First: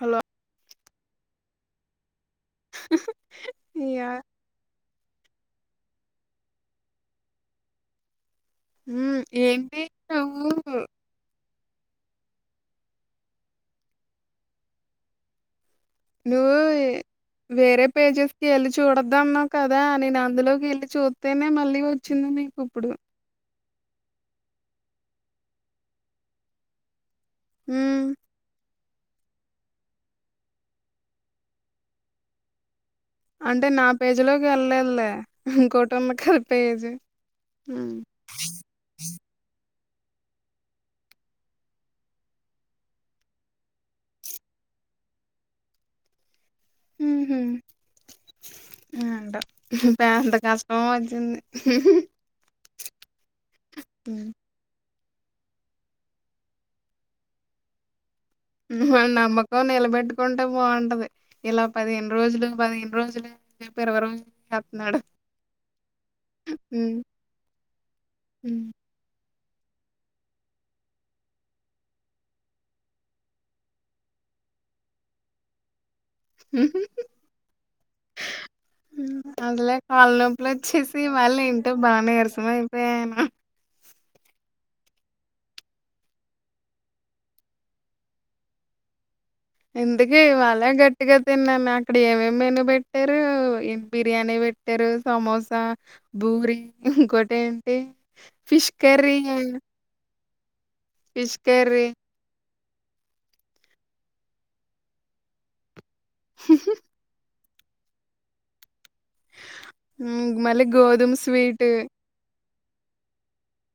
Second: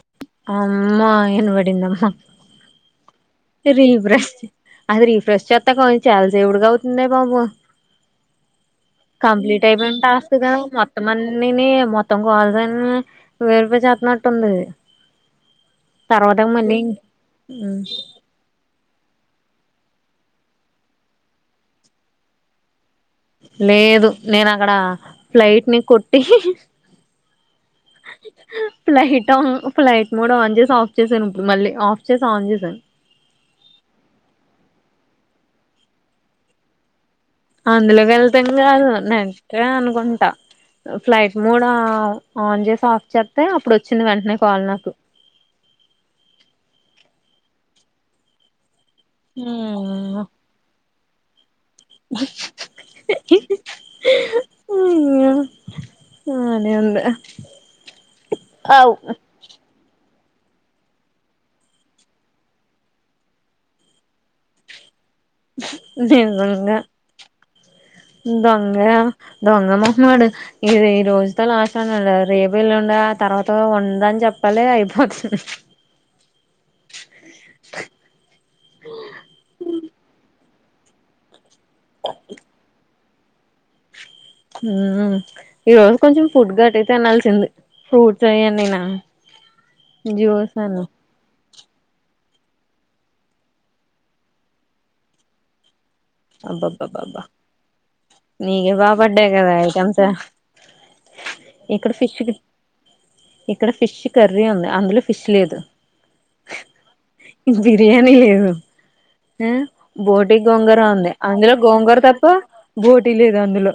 Hello అమ్మా ఏ వడిందమ్మా రీ ఇగ బ్రష్ అది ఫ్రెష్ చేత్తా కొ చల్స ఎవుడుగా అవుతుంది బాబు మ్మ్ కంప్లీట్ ఏంటి అయిపో టాస్క్ నువ్వు మొత్తం నేనే మొత్తం కావాల్స అని వేరిపే చేప్పినట్టు ఉంది నువ్ వేరే పేజెస్ క ఎల్ చూడద్ద అన్నా కదా నేను అందులోకి వెళ్ళి చూస్తేనే మళ్ళీ వచ్చింది నీకు ఇప్పుడు లేదు నేను అక్కడ ఫ్లైట్ ని కొట్టి అ ఫ్లైట్ ఆ ఫ్లైట్ మూడ ఆన్ చేసి ఆఫ్ చేసాను ఇప్పుడు మళ్ళీ ఆఫ్ చేసి ఆన్ చేశాను అంటే నా పేజీ లోకి వెళ్ళళ్ద ఇంకోటమక పేజీ మ్మ్ అందులోకి వెళ్తాం కాదు నంటే అను కుంటా ఫ్లైట్ మూడ ఆన్ చేసి ఆఫ్ చేస్తతే అప్పుడు వచ్చింది వెంటనే కాల్ నాకు హహ అంట ఇ ఎంత బానే కష్టం చిన్న ఓ బానే ఉంది అవ్ మ నమ్మకవ ఎలబెడ్ కుంటే బాగుంటది ఇలా పదిహేను రోజులు పదిహేను రోజులు చెప్పి ఎరవ రోజు చేస్తున్నాడు దే దొంగా ఉమ్, దొంగ దొంగమ్మమాడు ఇ ఈ రోజుతో లాస్ట్ అన్నాడు రేపు ఎల్లుండే తర్వాత ఉందని చెప్పాలి అయిపోతుంది అదిలే కాల్ నొ వచ్చేసి మళ్ళి ఇం అంటే బాన్నీర్ససమయి అయిపోయానమాట ఉ ఈ రోజ్ కొంచెం ఫుడ్ గట్టి తినాల్సింది ఫ్రూట్స్ అయ నేనా ఎందుకు ఇవాళ్ళే గట్టిగా తిన్నాను అక్కడ ఏమిే మెను పెట్టారు బిర్యానీ పెట్టారు సమోసా బూరి ఇంకోటేంటి ఫిష్ నీగదా కర్రీ, బడ్డే కదా అయి కంసా ఫిష్ కర్రీ ఇక్కడ షిఫ్ ది ఇక్కడ ఫిష్ కర్రీ ఉంది అందులో ఫిష్ లేదు ఇంక బిర్యానీ లేదు ఉమ్ హ్మ్. బోటి మళ్ళీ గోంగూర గోధుమ ఉంది అందులో స్వీటు. గోంగూర తప్ప బోటి లేదు అందులో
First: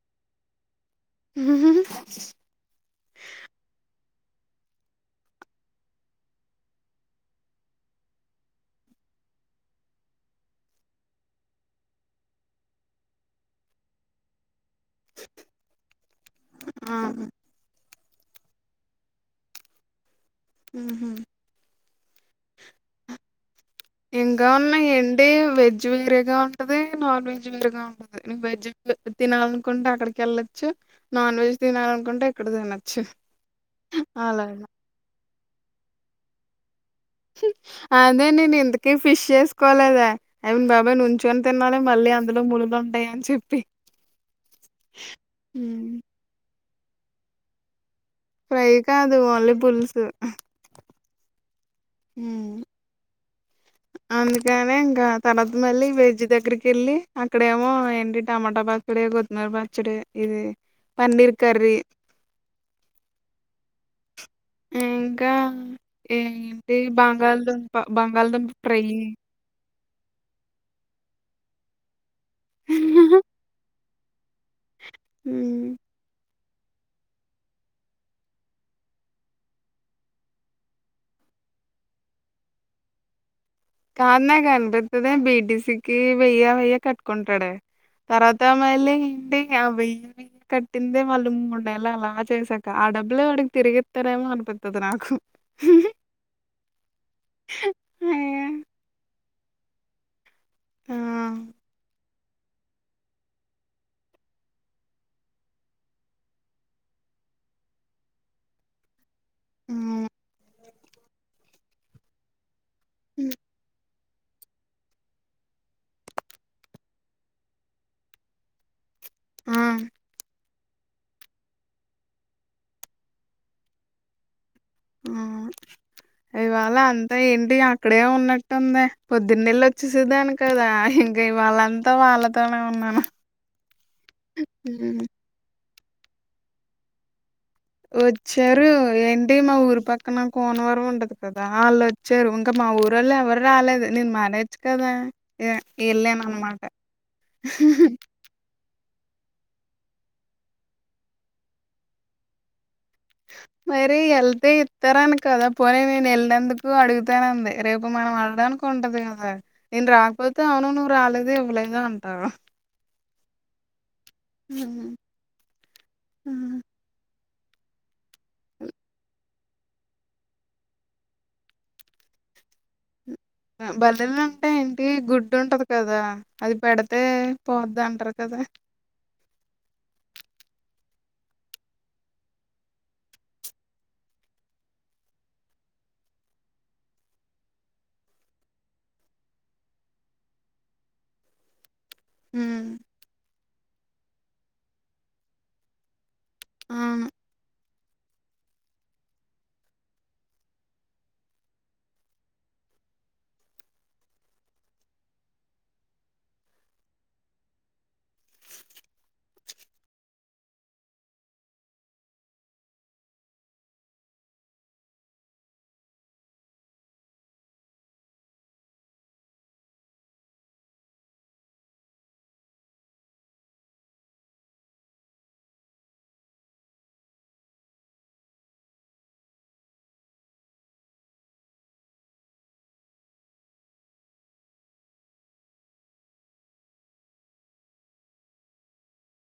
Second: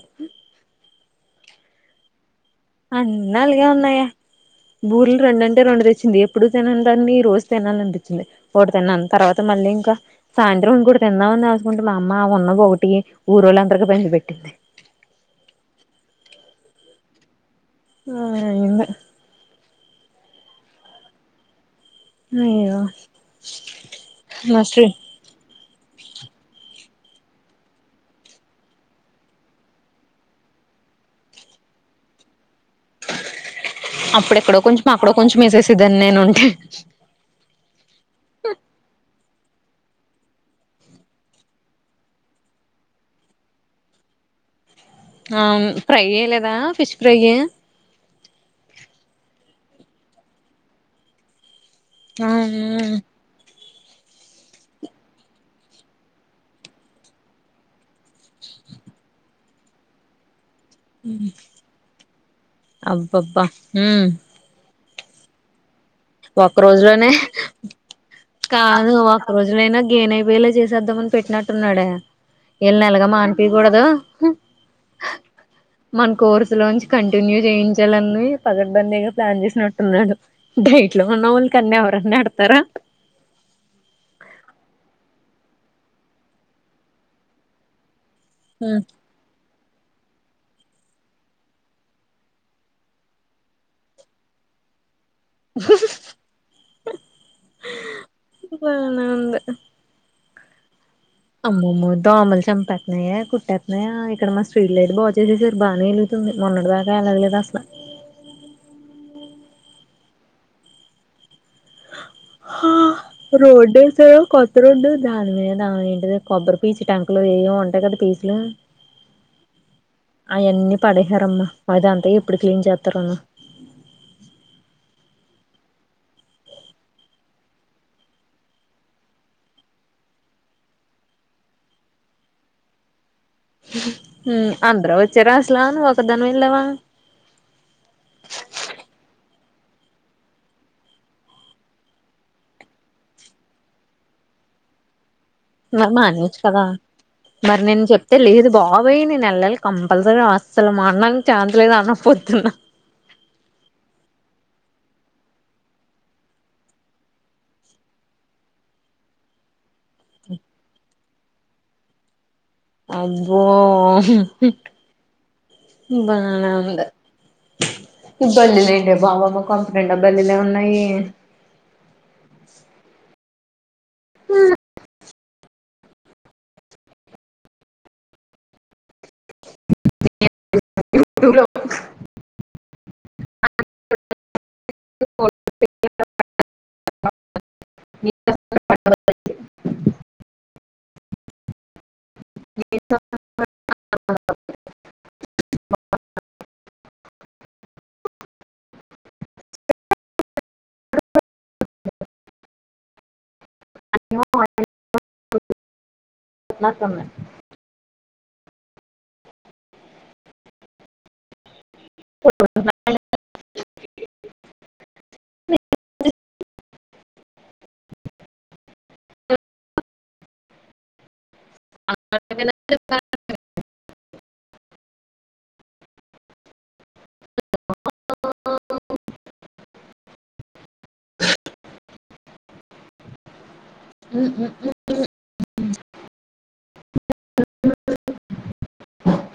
నువ్వు కూడా బూర్లు రెండంటే రెండు తెచ్చింది ఎప్పుడు తినని దాన్ని ఈ రోజు తినాలనిపించింది ఒకటి తిన్నాను తర్వాత మళ్ళీ ఇంకా సాయంత్రం ఇంకటి తిందామని ఆసుకుంటే మా అమ్మ ఉన్న ఒకటి ఊరొళ్ళందరి పంచి పెట్టింది ఉమ్ ఆ ఆ అయింది ఊహు లేయో ఇంకా ఉన్నాయి ఏంటి వెజ వెజ్ వేరేగా ఉంటది నాన్ వెజ్ వేరేగా ఉంటది వెజ్ తినాలనుకుంటే అక్కడికి వెళ్ళొచ్చు నాన్ వెజ్ తినాలనుకుంటే ఇక్కడ తినొచ్చు అలా కొంచం వేసేసి దాన్ని నేను ఉంటే హుమ్ అదే నేను ఎందుకే ఫిష్ చే తీూసుకోలేదె ఐ మీన్ బాబాయ్ నుంచుని తిన్నాాలి మళ్ళీ అందులో ముల్లులు ఉంటాయి అని చెప్పి అవును హ్మ్. ఫ్రై చేయలేదా ఫిష్ ఫ్రై ఫ్రై కాదు ఓన్లి పులుసు హ్మ్. వామ్మో అందుకనే ఇంక తర్వాత మళ్ళీ వేజ్ దగ్గర కెళ్ళి అక్కడేమో ఏంటి టమాట బస్తడెగు మా పచ్చడె ఇది పన్నీర్ కర్రీ, అబ్బబ్బా ఇంకా ఒక్క ఏంటి రోజులోనే బంగాళ దంప బంగాళ దంప ఫ్రై ఏనైపోయలా చేసేద్దామని పెట్టినట్టున్నాడే వీళ్నెలగూ మాన్పియకూడదు [unintelligible] లోంచి కంటిన్యూ చేయించాలని పకడ్బందిగా ప్లాన్ చేసినట్టు ఉన్నాడు డై ట్లో ఉన్నవానికి అన్నెవరన్నా ఎడతారా కాద్ నాకనిపితుంది బీ టి సీ కి వెయ్య వెయ్య కట్టుకుంటాడే తర్వాత మళ్ళీ ఏంటి అవెయ్య కట్టిందే వాళ్ళు మూడేళ్లు అలా చేసాక ఆ డబ్బులే వాడికి తిరిగిత్తారేమో అనిపిత్తది నాకు [unintelligible] ను ఉంది [unintelligible] అమ్మమో దోమలు చంపేతున్నాయే కుట్టేత్తున్నాయే ఇక్కడ మా స్ట్రీట్ లైట్ బాగు చేసేసారు బానే వెలుగుతుంది మొన్నటి దాకా ఎలగలేదు అసల [unintelligible] హా రోడ్డే సో కొత్త రోడ్డు దాని మీదా ఏంటిది కొబ్బరి పీచు ట్యాంకులు ఏయో ఉంటాయి కదా పీసులు ఆ అయన్నీ పడేశారమ్మా అదంతా ఎప్పుడు క్లీన్ చేత్తరో హ్ ఇవాళ అంతా ఏంటి అక్కడే ఉన్నట్టుందే పొద్దున్నేళ్ళొచ్చేసేదాన్ని కదా ఇంకా ఇవాళంతా వాళ్ళతోనే ఉన్నాను. అందరూ హ్మ్ వచ్చారా అసలు ను ఒక్కద్దానివెళ్ళావా వచ్చారు ఏంటి మా ఊరి పక్కన కోనవరం ఉంటది కదా వాళ్ళొచ్చారు ఇంకా మా ఊరోళ్ళెవరు రాలేదు నేను మానేచ్చు కదా మరి వెళ్ళాను మానేవచ్చు అనమాట కదా మరి నేను చెప్తే లేదు. బాబోయ్ నేను ఎళ్ళాలి కంపల్సరీ అస్సలు మానడానికి ఛాన్స్ లేదు అన్నావ్ పొద్దున మరి ఎళ్తే ఇత్తారని కదా పోనీ నేను ఎళ్నందుకు అడుగుతానంది రేపు మనం అడగటానికి ఉంటది కదా నేను రాకపోతే అవును నువ్ రాలే దు ఇవ్వలేదు అంటారు. అబ్బో [unintelligible] బానే ఉంది బల్లిలేంటే బాబమ్మ కొంప నిండా బల్లిలే ఉన్నాయే బల్లెలుంటే ఏంటి గుడ్ డ్డుంటది కదా అది పెడితే పోద్దంటారు కదా! [unintelligible] యూట్యూలో [unintelligible] [unintelligible] ఉమ్, [unintelligible] అవును [unintelligible] న్నట్టుంది ఓ [unintelligible] అ [unintelligible] అ [unintelligible] ఉహు [unintelligible] [unintelligible]